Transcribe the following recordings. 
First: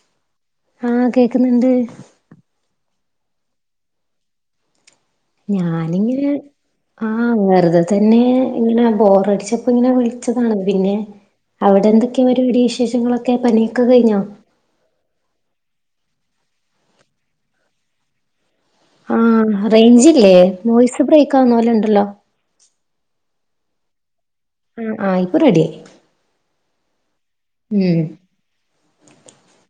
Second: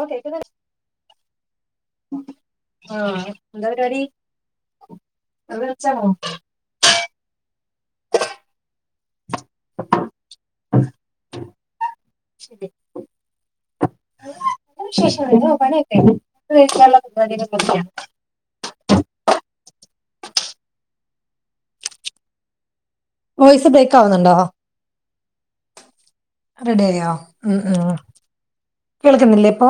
ഓഹ് കേൾക്കുന്നുണ്ട് ആഹ് കേക്കുന്നുണ്ട് ആഹ് എന്താ പരിപാടി വെറുതെ വിളിച്ചാണോ ഞാനിങ്ങനെ ആഹ് വെറുതെ തന്നെ ഇങ്ങനെ ബോറടിച്ച അപ്പ ഇങ്ങനെ വിളിച്ചതാണ് പിന്നെ അവിടെ എന്തൊക്കെയ ഒരുടി നല്ല വിശേഷങ്ങളൊക്കെ പണിയൊക്കെ കഴിഞ്ഞോ വിശേഷംമായി പണിയൊക്കെ കഴിഞ്ഞു ഫുഡ്‌ കഴിക്കാനുള്ള പരുപാടി ഒക്കെ തുടങ്ങിയ ആ റൈൻജില്ലേ വോയിസ്‌ ബ്രേക്കാ വുന്നോലണ്ടല്ലോ വോയിസ് ബ്രേക്കാവുന്നുണ്ടോ ആ യിപ്പൊ റെഡിയായി റെഡിയായോ ഉം ഉം കേൾക്കുന്നില്ലേ പ്പൊ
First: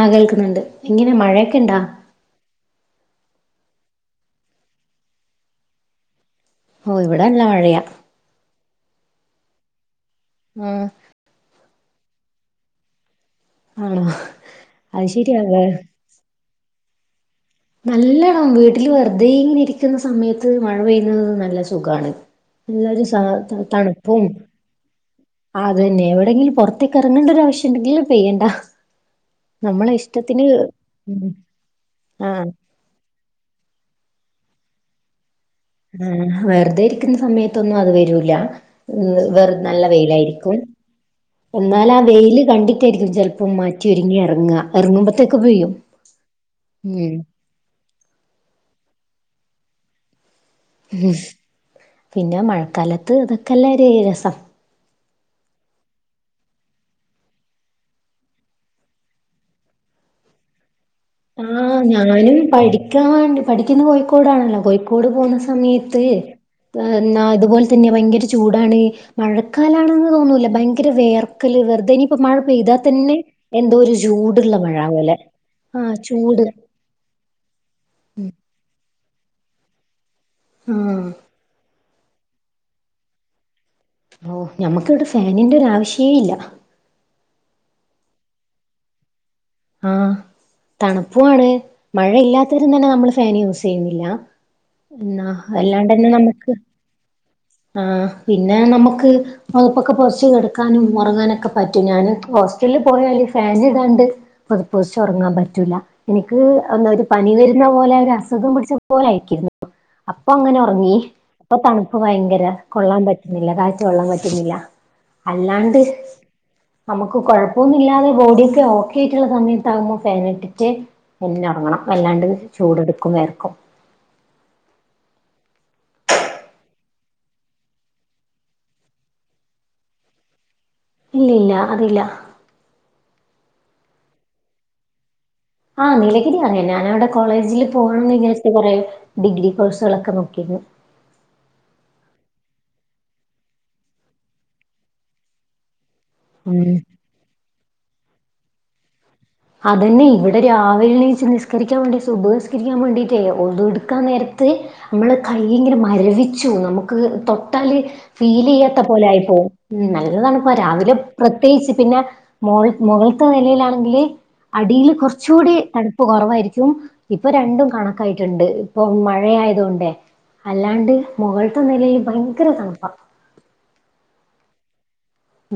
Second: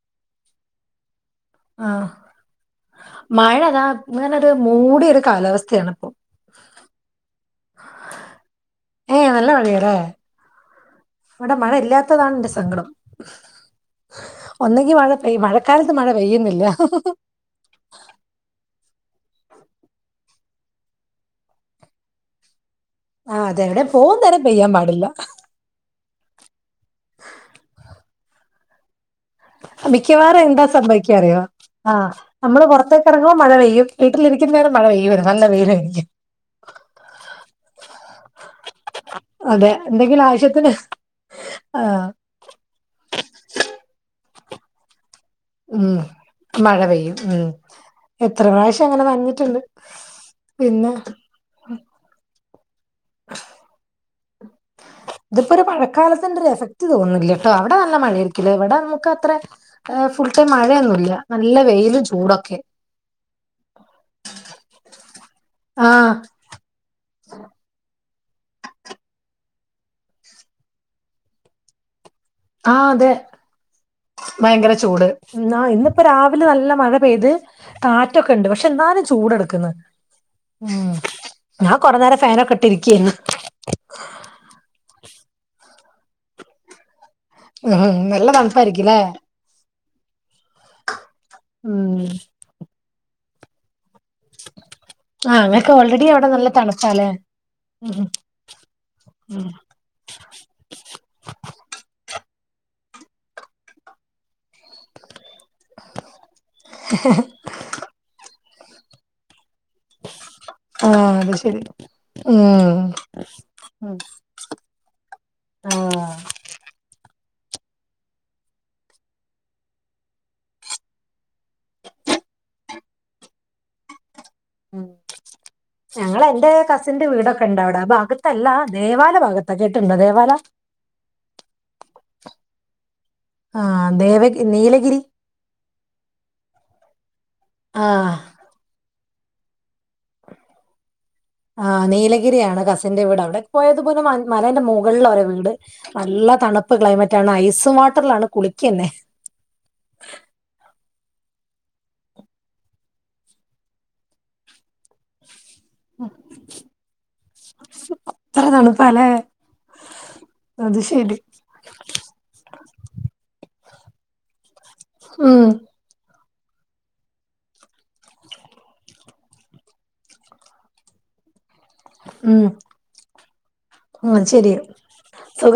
ആഹ് കേൾക്ന്ന്‌ണ്ട് ഇങ്ങനെ മഴയെ ആ മഴതാ ഇങ്ങനരു മൂടിയൊരു കാലാവസ്ഥയാണിപ്പൊ ഓഹ് ഇവിടെ നല്ലമഴയാ ഏഹ് നല്ല മഴയാല്ലേ ഉം വിടെ മഴ ഇല്ലാത്തതാണ്ന്റെ സങ്കടം ആണോ ഒന്നെങ്കി അത് മഴ പെയ്യ് ശരിയാല്ലേ മഴക്കാലത്ത് മഴ പെയ്യുന്നില്ല നല്ലണം വീട്ടിൽ വെറുതെങ്ങനെ ഇരിക്കുന്ന സമയത്ത് മഴ പെയ്യുന്നത് നല്ല സുഖാ ണ് നല്ലരു സ തണുപ്പും പൊയ്യപാടില്ല ആ അതന്നെ എവിടെയെങ്കിലും പുറത്തേക്ക് ഇറങ്ങേണ്ട ഒരു ആവശ്യണ്ടെങ്കിൽ പെയ്യണ്ട. നമ്മളെ മിക്കവാറും ഇഷ്ടത്തിന് എന്താ സംഭവിക്കാ ഉം അറിയോ ആ ആഹ് നമ്മള് പുറത്ത്. ഇറങ്ങമ്പം മഴ പെയ്യും വീട്ടിലിരിക്കുന്നേരം മഴ പെയ്യുല്ല നല്ല വെയില്. ഉം വെറുതെരിക്കുന്ന സമയത്തൊന്നും അത് വരൂല. വെറും അതെ നല്ല എന്തെങ്കിലും വെയിലായിരിക്കും ആവശ്യത്തിന് എന്നാൽ ആ ആഹ് വെയില് കണ്ടി. രിക്കും ചിലപ്പോം മാറ്റി ഒരുങ്ങി ഇറങ്ങ ഇറങ്ങുമ്പത്തേക് പെയ്യും ഉം മ്മ് എത്ര പ്രാവശ്യം അങ്ങനെ നനഞ്ഞി ട്ടുണ്ട്. ഉം പിന്നെ മഴക്കാലത്ത് അതൊക്കെല്ലേ ഒര് രസം. ഇതിപ്പോ ഒരു മഴക്കാലത്തിന്റെ ഒരു എഫക്ട് തോന്നുന്നില്യട്ടോ അവിടെ നല്ല മഴയിരികുല്ലേ ഇവിടെ നമുക്കത്രെ. ഫുൾടൈം മഴയൊന്നുല്ല. ആഞാനും പഠിക്കാ വേണ്ടി പഠിക്കു ന്ന കോഴിക്കോടാണല്ലോ കോഴിക്കോട് പോകുന്ന സമയത്ത്. ആഹ് ന്നാ ഇതുപോലെ തന്നെ ഭയങ്കര ചൂടാണ്. മഴക്കാലാണെന്ന് തോന്നൂല്ല ഭയങ്കര വേർക്കല് വെറുതനി. ഇപ്പൊ മഴ പെയ്താൽ ആഹ് അതെ തന്നെ എന്തോ ഒരു ജൂടുള്ള മഴ പോലെ ന്നാ ആഹ് ഇന്നിപ്പോ ചൂട് രാവിലെ നല്ല മഴ പെയ്ത് കാറ്റൊക്കെണ്ട് പക്ഷെ എന്നാലും ചൂട്ക് ട്. മ്മ് ആഹ് ഞാൻ കൊറ നേരം ഫാനൊക്കെ ഇട്ടി ഇരിക്കെര്ന്ന്‌. ഓ ഞമുക്കിവിടെ ഫാനിന്റെഒരാവിശ്യേല്ല. ഉം നല്ല തണുപ്പായിരികൂല്ലേ? ആ തണുപ്പുവാ ണ് ഉം മഴയില്ലാതേരം തന്നെ നമ്മൾ ഫാന് യൂസെയൂല ന്നാ അല്ലാണ്ടന്നെ നമുക്ക് തലേ ആ പിന്നെ നമുക്ക് ഇപ്പൊക്കെ പൊതച്ച് കെടക്കാനും മുറങ്ങാനൊക്കെ പറ്റും ഞാന് ഹോസ്റ്റലിൽ പോയാല് ഫാനിടാണ്ട്. പോതപൊതചൊറങ്ങ പറ്റും പറ്റുല എന്ക്ക് ഒര് പനി വരുന്ന പോലെ ഒരു അസുഖം പിടിച്ച പോലെ ആയിരിക്കിന്ന്‌. അപ്പൊങ്ങനെ ഒറങ്ങി ആഹ് അത് ഇപ്പൊ ശരി തണുപ്പ് ഭയങ്കര. കൊള്ളാൻ ഉം പറ്റുന്നില്ല കാറ്റ് കൊള്ളാൻ പറ്റുന്നില്ല അല്ലാണ്ട് ആഹ് നമുക്ക് കൊഴപ്പൊന്നുല്ലാതെ ബോഡിക്കെ ഓക്കെയിട്ടുള്ള സമയത്താകുമ്പോ ഫാനിറ്റിട്ട്. പിന്നെറങ്ങണം അല്ലാണ്ട് ചൂടെടുക്കും വേർക്കും മ്മ് ഞങ്ങളെ ന്റെ കസിന്റെ വീടൊക്കെ ണ്ടവിട ആ ഭാഗത്തല്ല ദേവാല ഭാഗത്തകേട്ടിട്ടുണ്ട ദേവാല ഇല്ലല്ല അതില്ല ആ ദേവഗി നീലഗിരി ആ നീലഗിരി അറിയ ഞാനവിടെ കോളേജിൽ ആ പോകണംന്ന് വിചാരിച്ച കൊറെേ ഡിഗ്രി കോഴ്സുകളൊക്കെ നോക്കിരുന്നു. ആ നീലഗിരിയാണ് കസിന്റെ വീട് അവിടെ പോയതുപോലെ മ മലന്റെ മുകളില ഒരെ വീട്. നല്ല ഉം തണുപ്പ് ക്ലൈമറ്റ ആണ് ഐസും വാട്ടറിലാണ് കുളിക്കന്നെ അതന്നെ ഇവിടെ രാവിലെ എച്ച് നിസ്കരിക്കാൻ വേണ്ടിട്ട് സുപയി നിസ്കരിക്കാൻ വേണ്ടിട്ടേ ഒതെടുക്കാൻ നേരത്ത് നമ്മളൊ കൈമരവിച്ചു നമുക്ക് തൊട്ടാൽ ഇത്ര ഫീൽ ചെയ്യാത്ത പോലെ തണുപ്പാല്ലേ ആയിപ്പോ ഉ നല്ലതണുപ്പ അത് രാവിലെ പ്ര ശരി പ്രത്യേച്ച് പിന്നെ മൾ മുകൾത്തെ നിലയിലാണെങ്കില്. അടിൽ ഉം കുറച്ചുകൂടി തണുപ്പ് കുറവായിരിക്കും. ഇപ്പ രണ്ടും കണക്കായിട്ടുണ്ട് ഇപ്പൊ മഴയത് കൊണ്ടേ അല്ലാണ്ട്. മുകളൾത്തെ നിലയിൽ ഭയങ്കര തണുപ്പാണ്. ഉ ശരിയ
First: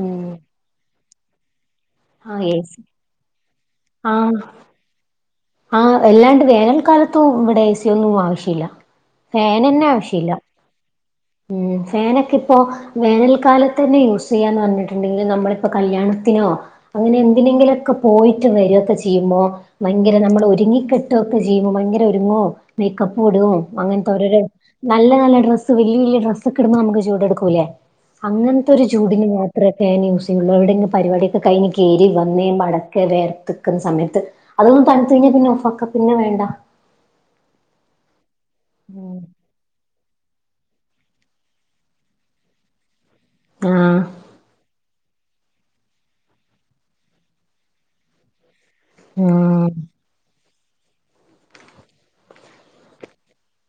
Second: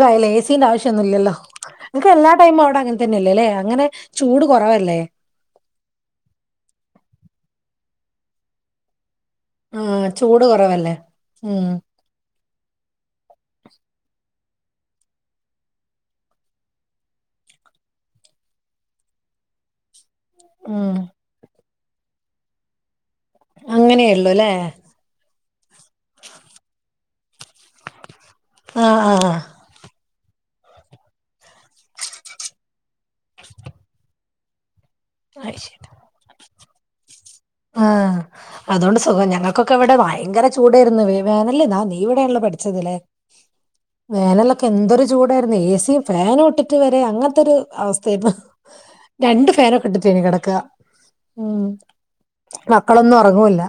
ഉം എഏ സീന്റെ ആവശ്യംഒന്നുംല്ലല്ലോ. നിമക്ക് എല്ലാ ആ എ ടൈും അവിടെ സി അങ്ങനെ തന്നെയല്ലേ അല്ലേ അങ്ങനെ ചൂട് കുറവല്ലേ ആ എല്ലാണ്ട് വേനൽക്കാലത്തും ഇവിടെ എ സിയ ഒന്നും ആവശ്യമില്ല. ആ ഫൺന്നെ ആവശ്യമില്ല ചൂട് കുറവല്ലേ ഉ ഉം ഫൺക്കെ ഇപ്പൊ വേനൽക്കാലത്തന്നെ യൂസ് ചെയ്യാന്ന് പറഞ്ഞിട്ടുണ്ടെങ്കിൽ നമ്മളിപ്പോ കല്യാണത്തിനോ അങ്ങനെ എന്തിനെങ്കിലുംക്കെ പോയിട്ട് വരൊക്കെ ചെയ്യുമ്പോ മ നമ്മൾ ഉം ഒരുങ്ങിക്കെട്ട ഒക്കെ ചെയ്യുമ്പോ ഭയങ്കര ഒരുങൊ മേക്കപ്പ് വിടും അങ്ങനത്തെ അങ്ങനെയുള്ളൂ ഓരോരോ അല്ലേ നല്ല, നല്ല ഡ്രസ്സ് വലിയ, വലിയ ഡ്രസ് ഒക്കെ ഇടുമ്പോ നമുക്ക് ചൂടെടുക്കൂല്ലേ അങ്ങനത്തോരു ആ ആ ചൂടിന് ആ മാം ഇത്രയൊക്കെ ന്യൂസെ ഉള്ളൂ എവിടെയങ്കി പരിപടിക്കെ കഴിഞ് കേറി വന്നേ മടക്കെ വേർത്തിക്കുന്ന സമയത്ത് അതൊന്നും തണുത്തഴിഞ്ഞാ പിന്നെ അത് ശരി ഒഫക്ക പിന്നെ വേണ്ട. ആ അതോണ്ട് ഉം സുഖ ഞങ്ങക്കൊക്കെ ഇവിടെ ഭയങ്കര ചൂടായിരുന്നു വേവേനല്ലേ നാ നീ ഇവിടെയാണല്ലോ പഠിച്ചതിലേ. ആഹ്. വേനലൊക്കെ എന്തൊരു ചൂടായിരുന്നു ഏസിയും ഫാനും ഇട്ടിട്ട് വരെ അങ്ങനത്തൊരു അവസ്ഥേരുന്നു. രണ്ടു ഉം ഫേനൊക്കെ ഇട്ടിട്ടേന് കെടക്ക ഉം. മക്കളൊന്നും ഒറങ്ങൂല്ല.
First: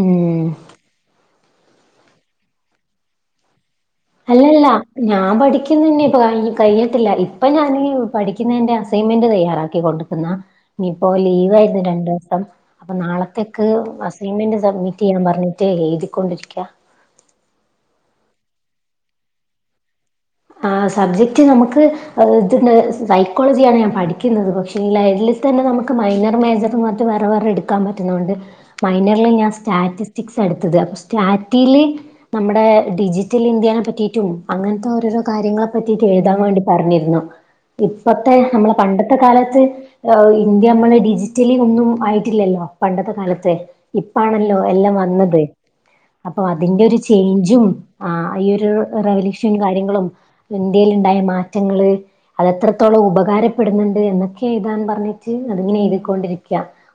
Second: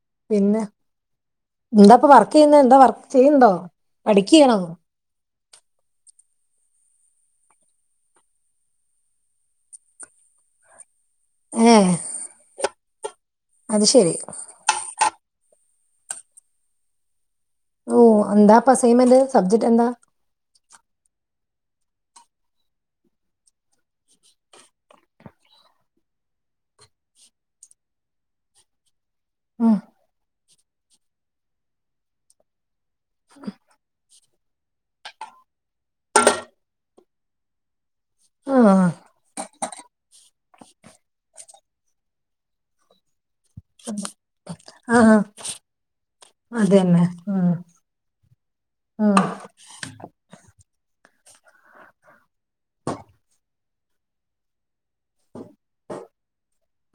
ഉം. പിന്നെ എന്താപ്പ വർക്കെയ്യുന്നെ എന്താ വർക്ക് ചെയ്യണ്ടോ? പഠിക്കയാണോ? അല്ലല്ല. ഞാൻ പഠിക്കുന്നന്നെ. ഇപ്പ കൈ കയത്തില്ല ഇപ്പ ഞാനീ പഠിക്കുന്നെന്റെ അസൈൻമെന്റ് തയ്യാറാക്കികൊണ്ട് ട്ട്ന്ന ഇനിയിപ്പോ ലീവ് ആയിരുന്നു ഏഹ് രണ്ടുസം അപ്പൊ നാളത്തേക്ക് അത് ശെരി. അസൈൻമെന്റ് സബ്മി റ്റെയ്യാൻ പറഞ്ഞിട്ട് എഴുതിക്കൊണ്ടിരിക്ക. ഓ എന്താ പ്പ അസെയിമെന്റ്? സബ്ജെക്ട് എന്താ? ആ സബ്ജക്റ്റ് നമുക്ക് ഇത്ണ്ട് സൈക്കോളജിയാണ് ഞാൻ പഠിക്കുന്നത്. പക്ഷെ ഇല്ല ഈയില്തന്നെ നമുക്ക് മൈനർ മേജർ മാറ്റ് വേറെ, വേറെ എടുക്കാൻ പറ്റുന്നൊണ്ട് മൈനറിൽ ഞാൻ ഉം. സ്റ്റാറ്റിസ്റ്റിക്സ് എടുത്തത് അപ്പൊ സ്റ്റാറ്റില് നമ്മുടെ ഡിജിറ്റൽ ഇന്ത്യനെ പറ്റിയിട്ടും അങ്ങനത്തെ ഓരോരോ കാര്യങ്ങളെ പറ്റിറ്റും എഴുതാൻ വേണ്ടി പറഞ്ഞിരുന്നു. ഇപ്പത്തെ നമ്മളെ ആഹ് പണ്ട ത്ത കാലത്ത് ഇന്ത്യ അമ്മളെ ഡിജിറ്റലി ഒന്നും ആയിട്ടില്ലല്ലോ. പണ്ടത്തെ കാലത്ത് ഇപ്പാണല്ലോ എല്ലാം ആഹ് വന്നത്. അപ്പൊ അതിന്റെ ഒരു അതന്നെ. ഉം ചേഞ്ചും ആ ഈ ഒരു ഉം റവല്യൂഷൻ കാര്യങ്ങളും ഇന്ത്യെല്ണ്ടായ മാറ്റങ്ങള് അതെത്രത്തോളം ഉപകാരപ്പെടുന്നുണ്ട് എന്നൊക്കെ എഴുതാൻ പറഞ്ഞിട്ട് അതിങ്ങനെ എഴുതിക്കൊണ്ടിരിക്ക.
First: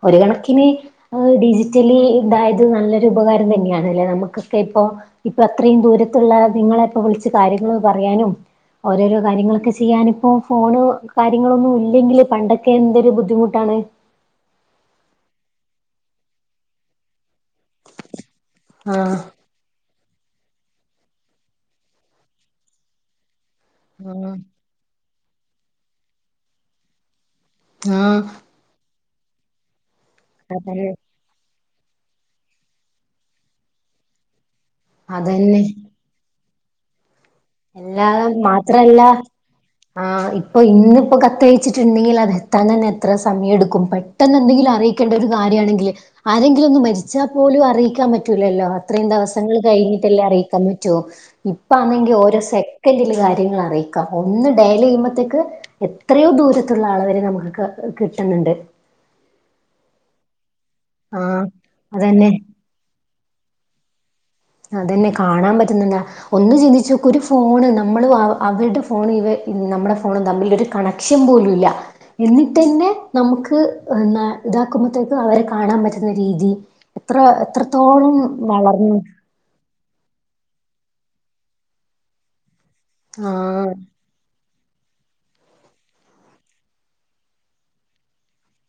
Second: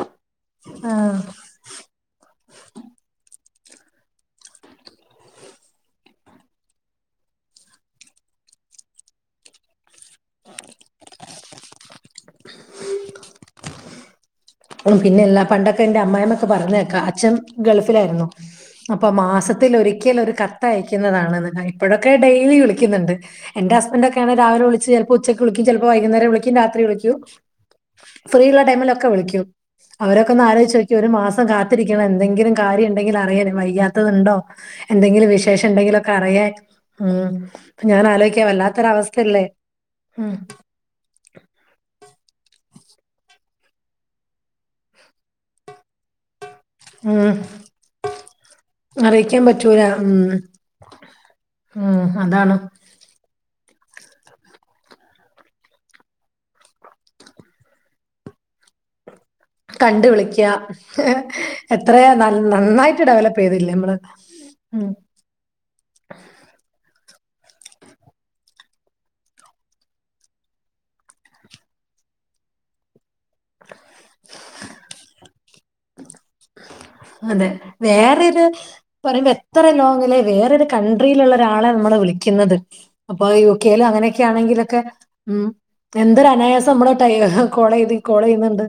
ഒരു കണക്കിന് ആഹ്. ഡിജി റ്റെലി ഇതായത് നല്ലൊരു ഉപകാരം തന്നെയാണ് അല്ലേ നമുക്കൊക്കെ ഇപ്പോ ഇപ്പൊ അത്രയും ദൂരത്തുള്ള നിങ്ങളെ ഇപ്പോ വിളിച്ചു കാര്യങ്ങൾ പറയാനും. ഓരോരോ കാര്യങ്ങളൊക്കെ ചെയ്യാനിപ്പോ ഫോണ് കാര്യങ്ങളൊന്നും ഇല്ലെങ്കില് പണ്ടക്കെ എന്തൊരു ബുദ്ധിമുട്ടാണ്. അ പിന്നെ എല്ലാ പണ്ടക്കെ എന്റെ അമ്മയമൊക്കെ പറയ്ന്നെക്കാം അച്ഛൻ ഗൾഫിലായിരുന്നു. അപ്പം ആഹ് മാസത്തിലൊരിക്കലൊരു ക ത്തഅയക്കുന്നതാണ്ന്ന്. ഇപ്പോഴൊക്കെ ഡെയിലി വിളിക്കുന്നുണ്ട്. എന്റെ ആഹ് ഹസ്ബന്റോക്കെയാണെ രാവിലെ വിളിച്ച് ചെല ഉച്ചക്ക് വിളിക്കും, ചിലപ്പോ വൈകുന്നേരം വിളിക്കും, രാത്രി വിളിക്കും, ആഹ് ഫ്രീ ഉള്ള ടൈമിലൊക്കെ വിളിക്കും. അവരൊക്കെ ഒന്ന് അതന്നെ ആലോയിച്ചോക്കിയേ ഒരു മാസം കാ തിരിക്കണം എന്തെങ്കിലും കാര്യണ്ടെങ്കില് അറിയ വയ്യാത്തത് ഉണ്ടോ എന്തെങ്കിലും അതന്നെ വിശേഷം ണ്ടെങ്കിലൊ ക്കറിയാ ഉം. ഞാൻ എല്ലാ ആലോചിക്കാം മാത്രല്ല വല്ലാത്തൊരവസ്ഥയല്ലേ ആ ഉം ഇപ്പൊ ഇന്നിപ്പോ കത്തയച്ച് ണ്ടെങ്കിൽ അത് എത്താൻ തന്നെ എത്ര സമയം എടുക്കും. പെട്ടെന്ന് എന്തെങ്കിലും അറിയിക്കേണ്ട ഒരു കാര്യണെങ്കില് ആരെ ങ്കിലോന്ന് മരിച്ചാ ഉം പോലും അറിയിക്കാൻ പറ്റൂലല്ലോ അത്രയും അറിയിക്കാൻ ദെവസങ്ങൾ പറ്റൂല കഴിഞ്ഞിട്ടല്ലേ ഉം അറിയിക്കാൻ പറ്റു. ഇപ്പ ഉം ആന്നെങ്കി ഓരോ അതാണ് സെക്കന്റില് കാര്യങ്ങൾ അറിയിക്കാം ഒന്ന് ഡയലെയ്യുമ്പോത്തേക്ക് എത്രയോ ദൂരത്തുള്ള ആളവരെ നമുക്ക് കിട്ട്ന്ന്ണ്ട്. കണ്ട് വിളിക്ക ആഹ് എത്ര അതന്നെ നന്നായിട്ട് ഡെവലപ്പ് ചെയ്തില്ലേ നമ്മള്. ഉം അതന്നെ കാണാൻ പറ്റ്ന്ന്ന്താ. ഒന്ന് ചിന്തിചോക്ക് ഒരു ഫോണ് നമ്മള് അവരുടെ ഫോൺ ഇവ നമ്മുടെ ഫോണ തമ്മിലൊര് കണക്ട്. ലക്ഷ്യം പോലുംല്ല എന്നിട്ട്ന്നെ നമുക്ക് ഇതാക്കുമ്പോത്തേക്കും അവരെ കാണാൻ പറ്റുന്ന രീതി. എത്ര, അതെ എത്രത്തോളം വളർന്നു. ഇത്ര ലോങ്ങിലെ വേറരു കൺട്രിലുള്ള ഒരാളെ നമ്മളെ വിളിക്കുന്നത്. അപ്പൊ ആഹ് യുകെൽ അങ്ങനെക്കെ ആണെങ്കിലൊക്കെ ഉം എന്തൊരു അനായാസം നമ്മള ഡൈ കോൾ ചെയ്തി കോൾ ചെയ്യുന്നുണ്ട്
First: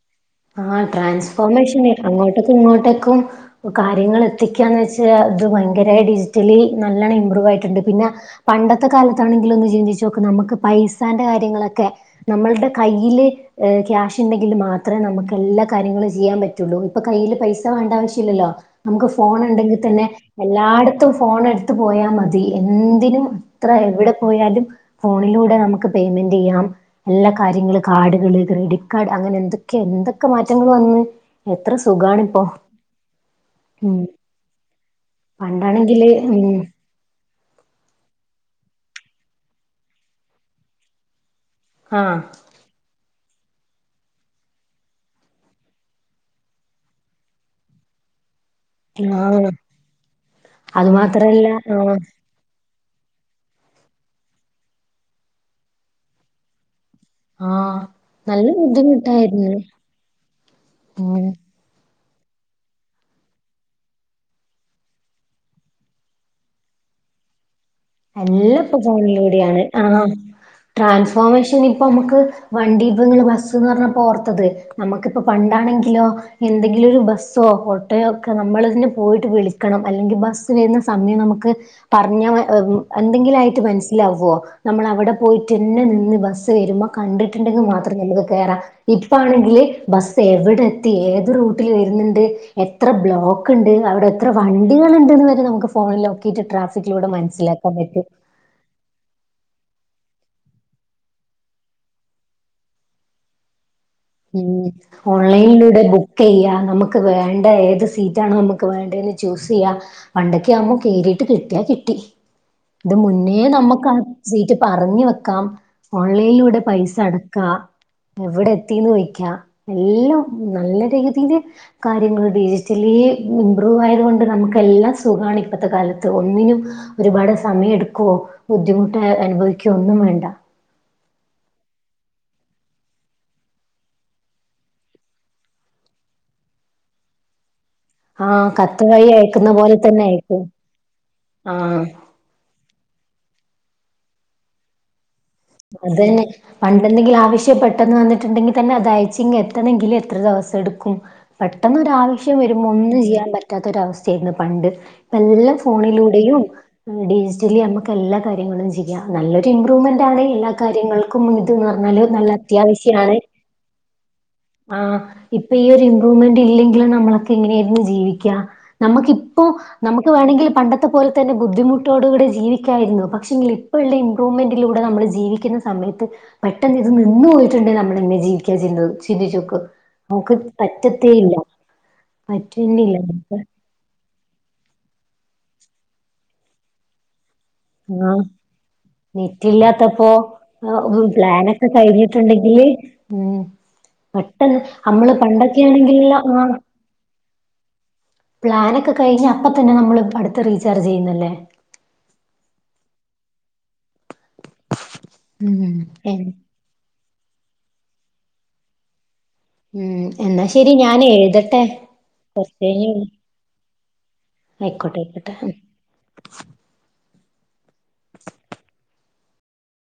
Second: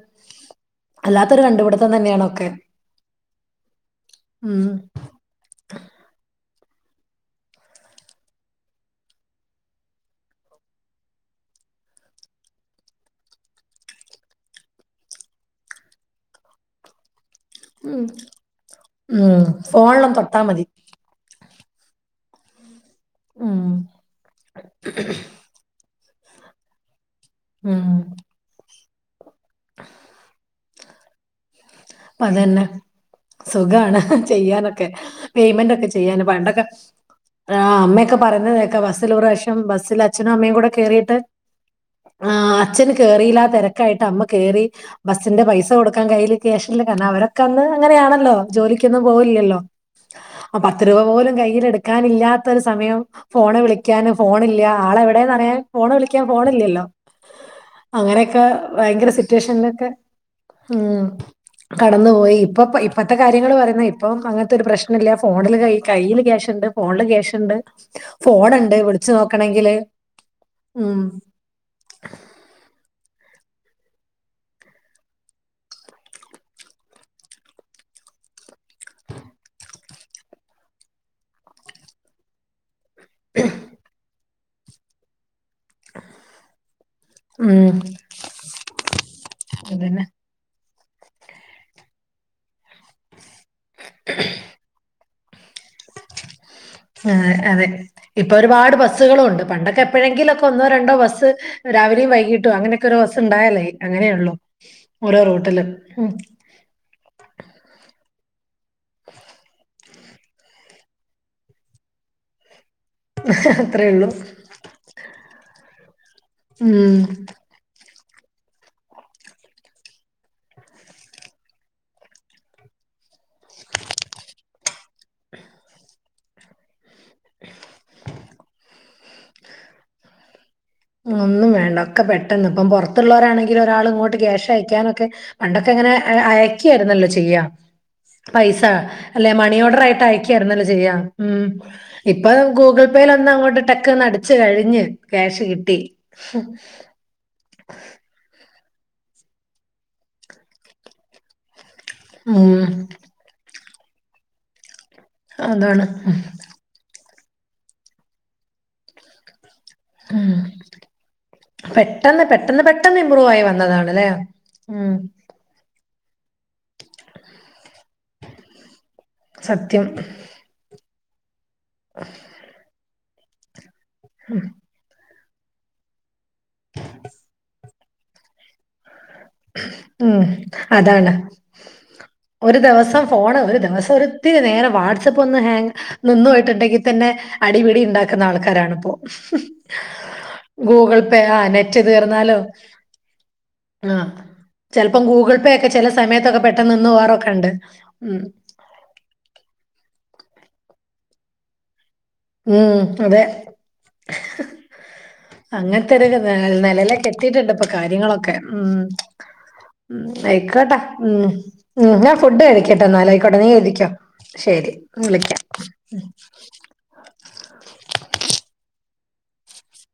ആ അല്ലാത്തൊരു ട്രാൻസ്ഫോർമേഷന് കണ്ടുപിടുത്തം തന്നെയാണൊക്കെ അങ്ങോട്ടേക്കും ഇങ്ങോട്ടേക്കും പ്പോ കാര്യങ്ങൾ ഉം എത്തിക്കാന്ന് വെച്ചാൽ അത് ഭയങ്കരമായി ഡിജിറ്റലി നല്ലവണം ഇമ്പ്രൂവ് ആയിട്ടുണ്ട് പിന്നെ പണ്ടത്തെ കാലത്താണെങ്കിലൊന്ന് ചിന്തിച്ച നോക്ക് നമുക്ക് പൈസാന്റെ കാര്യങ്ങളൊക്കെ നമ്മളുടെ കയ്യില് എഹ ക്യാഷ് ഉണ്ടെങ്കിൽ മാ- അത്രമേ നമു എല്ലാ കാര്യങ്ങളും ചെയ്യാൻ പറ്റുള്ളൂ ഇപ്പൊ കയ്യിൽ പൈസ വേണ്ട ഉം ആവശ്യമില്ലല്ലോ നമുക്ക് ഉം ഫോൺ ഉണ്ടെങ്കിൽ തന്നെ ഫോണിലൊന്ന് തൊട്ടാ മതി എല്ലായിടും ഫോൺ എടുത്ത് പോയാൽ മതി എന്തിനും ഉം ഇത്ര എവിടെ പോയാലും ഫോണിലൂടെ നമുക്ക് പേയ്മെന്റ് ചെയ്യാം എല്ലാ കാര്യങ്ങള് ഉം കാർഡുകള് ക്രെഡിറ്റ് കാർഡ് അങ്ങനെ എന്തൊ എന്തൊക്കെ മാറ്റങ്ങൾ വന്ന് എത്ര സുഖാണിപ്പോ പ്പൊതന്നെ ഉം സുഖാണ് ചെയ്യാനൊക്കെ പേയ്മെന്റക്കെ പണ്ടാണെങ്കില് ചെയ്യൻ ഉം പണ്ടൊക്കെ ആഹ അമ്മയൊക്കെ പറയുന്നതേക്ക ബസ്സിൽ ഒരു പ്രാവശ്യം ബസ്സില് അച്ഛനും അമ്മയൂടെ കേറീട്ട് ആഹ അച്ഛന് കേറീല്ല ആ തിരക്കായിട്ട് അമ്മ കയറി ബസ്സിന്റെ പൈസ കൊടുക്കാൻ കയ്യില് സ്റ്റേഷനിൽ അവരൊക്കെ അന്ന് അങ്ങനെയാണല്ലോ ജോലിക്കൊന്നും ആഹ് പോവലില്ലോ അപ്പ പത്ത് അത് രൂപ പോലും മാത്രല്ല കയ്യില് ആഹ് എടുക്കാനില്ലാത്തരു സമയം ഫോണ് വിളിക്കാന് ഫോണില്ല ആളെവിടെന്നറിയാൻ ഫോണ് വിളിക്കാൻ ഫോണില്ലല്ലോ ആഹ് അങ്ങനെയൊക്കെ നല്ല ഭയങ്കര ബുദ്ധിമുട്ടായിരുന്നു സിറ്റുവേഷനിലൊക്കെ ഉം കടന്നു പോയി ഇപ്പ ഇപ്പത്തെ കാര്യങ്ങൾ പറയുന്ന ഇപ്പം അങ്ങനത്തൊരു പ്രശ്നല്ല ഫോണിൽ കൈ കയ്യില് ക്യാശ്ണ്ട് ഫോണില് ക്യാഷുണ്ട് എല്ലാപ്പോ ഫോണിലൂടെയാണ് ആഹ ഉം ട്രാൻസ്ഫോർമേഷൻ ഇപ്പൊ നമുക്ക് വണ്ടി പ്പങ്ങള് ബസ്ന്ന് പറഞ്ഞാപോ ഓർത്തത് നമുക്കിപ്പോ പണ്ടാണെങ്കിലോ എന്തെങ്കിലൊരു ബസ്സോ ഓട്ടോയോ ഒക്കെ നമ്മളെന്നെ പോയിട്ട് വിളിക്കണം അല്ലെങ്കിൽ ബസ് വരുന്ന സമയം നമുക്ക് പറഞ്ഞ എന്തെങ്കിലും ആയിട്ട് മനസ്സിലാവോ നമ്മൾ അവടെ പോയിട്ട്ന്നെ നിന്ന് ബസ്സ് വരുമ്പോ കണ്ടിട്ടുണ്ടെങ്കിൽ ഉം മാത്രം നമുക്ക് കേറാ ഇപ്പാണെങ്കില് അതന്നെ ബസ് എവിടെ എത്തി ഏത് റൂട്ടിൽ വരുന്നുണ്ട് എത്ര ബ്ലോക്ക് ണ്ട് അവിടെ എത്ര വണ്ടികളണ്ട്ന്ന് വരെ നമുക്ക് ഫോണിലോക്കീട്ട് ട്രാഫിക്കിലൂടെ മനസ്സിലാ- ഇപ്പോൾ ഒരുപാട് ബസ്സുകളുണ്ട് പണ്ടൊക്കെ എപ്പോഴെങ്കിലൊക്കെ ഒന്നോ രണ്ടോ ബസ്സ് രാവിലിം വൈകീട്ടും അങ്ങനൊക്കൊരു ബസ്സുണ്ടായലേ ഉം ഓൺലൈനിലൂടെ ഉം ബുക്ക് ചെയ്യാ നമു- ക്ക് വേണ്ട ഏത് സീറ്റാണോ നമുക്ക് വേണ്ടത് ന്ന് ചൂസിയ്യാം പണ്ടൊക്കെ ആവുമ്പോ കേറീട്ട് കിട്ടിയാ കിട്ടി ഇത് മുന്നേ അത്രേ നമുക്ക് ആ ഉള്ളൂ സീറ്റ് പറഞ്ഞു വെക്കാം ഓൺലൈനിലൂടെ പൈസ ഉം അടക്കാ എവിടെ വയ്ക്ക എല്ലാം നല്ല രീതിയില് കാര്യങ്ങള് ഡിജിറ്റലി ഇംമ്പ്രൂവ് ആയത കൊണ്ടു നമുക്ക് എല്ലാം സുഖമാണ് ഇപ്പോഴത്തെ കാലത്ത് ഒന്നിനും ഒരുപാട് സമയം എടുക്കുവയോ ബുദ്ധിമുട്ട് അനുഭവിക്കുകയോ ഒന്നും വേണ്ട ഒന്നും വേണ്ട ഒക്കെ പെട്ടെന്ന് ഇപ്പം പുറത്തുള്ളവരാണെങ്കിലും ഒരാൾ ഇങ്ങോട്ട് ക്യാഷ് അയക്കാനൊക്കെ പണ്ടൊക്കെ ഇങ്ങനെ അയക്കയായിരുന്നല്ലോ ചെയ്യാ ആ പൈസ കത്ത് വഴി അല്ലെ അയക്കുന്ന മണി പോലെ ഓർഡർ ആയിട്ട് തന്നെ അയക്കും അയക്കായായിരുന്നല്ലോ ചെയ്യാം ഉം ആ ഇപ്പ ഗൂഗിൾ പേയിൽ ഒന്ന് അങ്ങോട്ട് ടക്ക് അടിച്ച് കഴിഞ്ഞ ക്യാഷ് കിട്ടി അത് തന്നെ പണ്ടെന്തെങ്കിലും ആവശ്യ പെട്ടെന്ന് വന്നിട്ടുണ്ടെങ്കിൽ തന്നെ അത് അയച്ച് ഇങ് എത്തണെങ്കിലും എത്ര ദിവസം എടുക്കും പെട്ടെന്ന് ഒരു ആവശ്യം ഉം വരുമ്പോൾ ഒന്നും ചെയ്യാൻ പറ്റില്ല പറ്റാത്തൊര അവസ്ഥയായിരുന്നു പണ്ട് ഇപ്പ എല്ലാം അതാണ് ഫോണിലൂടെയും ഡിജിറ്റലി നമുക്ക് എല്ലാ കാര്യങ്ങളും ചെയ്യാം നല്ലൊരു ഇമ്പ്രൂവ്മെന്റ് ആണെ ഉം എല്ലാ കാര്യങ്ങൾക്കും ഇത്ന്ന്ന് പറഞ്ഞാല് പെട്ടെന്ന് നല്ല പെട്ടെന്ന് പെട്ടെന്ന് അത്യാവശ്യമാണ് ഇമ്പ്രൂവ് ആയി വന്നതാണ് അല്ലേ ഉം ആഹ ഇപ്പൊ ഈ ഒരു ഇമ്പ്രൂവ്മെന്റ് ഇല്ലെങ്കിലും നമ്മളൊക്കെ എങ്ങനെയായിരുന്നു ജീവിക്ക നമുക്ക് ഇപ്പോ സത്യം നമുക്ക് വേണമെങ്കിൽ പണ്ടത്തെ പോലെ തന്നെ ബുദ്ധിമുട്ടോടുകൂടെ ജീവിക്കായിരുന്നു പക്ഷെങ്കിൽ ഇപ്പോ ഉള്ള ഇമ്പ്രൂവ്മെന്റിലൂടെ നമ്മൾ ജീവിക്കുന്ന സമയത്ത് പെട്ടന്ന്‌ ഇത് നിന്നു പോയിട്ടുണ്ട് നമ്മൾ എങ്ങനെ ജീവിക്ക ചിന്തിച്ചോക്ക് ഉം നമുക്ക് പറ്റത്തേ അതാണ് ഇല്ല ഒരു പറ്റുന്നില്ല ദെവസം നമുക്ക് ഫോണ് ഒരു ദിവസം ഒരു- ഇത്തിരി നേരം വാട്സആപ്പ് ഒന്ന് ഹാങ് നിന്ന്‌ പോയിട്ടുണ്ടെങ്കിൽ തന്നെ അടിപിടി ആഹ് ഉണ്ടാക്കുന്ന ആൾക്കാരാണിപ്പോ നെറ്റില്ലാത്തപ്പോ ഗൂഗിൾ പേ ആനെറ്റ് നെറ്റ് തീർന്നാല്ലോ മ് - ആഹ് ചെലപ്പോ ഗൂഗിൾ പേ ഒക്കെ ചില പണ്ടൊക്കെയാണെങ്കില് സമയത്തൊക്കെ ആഹ് പെട്ടെന്ന് നിന്ന പോവാറൊക്കെ ഉണ്ട് ഉം- പ്ലാനൊക്കെ കഴിഞ്ഞാ അപ്പ തന്നെ നമ്മൾ അടുത്ത് റീചാർജ് ചെയ്യുന്നല്ലേ ഉം അതെ ഉം അങ്ങനത്തെ എ ഒരു ന നെലെലേക്കെ ത്തിട്ടുണ്ട് ഇപ്പൊ കാര്യങ്ങളൊക്കെ ഉം ഉ [inaudible] ഉം ആയിക്കോട്ടെ ഉം ഉം ഞാൻ ഫുഡ് കൊറച്ച് കഴിക്കട്ടെ കഴിഞ്ഞ് വിളി എന്നാല് ആയിക്കോട്ടെ നീ എഴുതിക്കോ ശരി ആയിക്കോട്ടെ ആയിക്കോട്ടെ വിളിക്കാം ഉം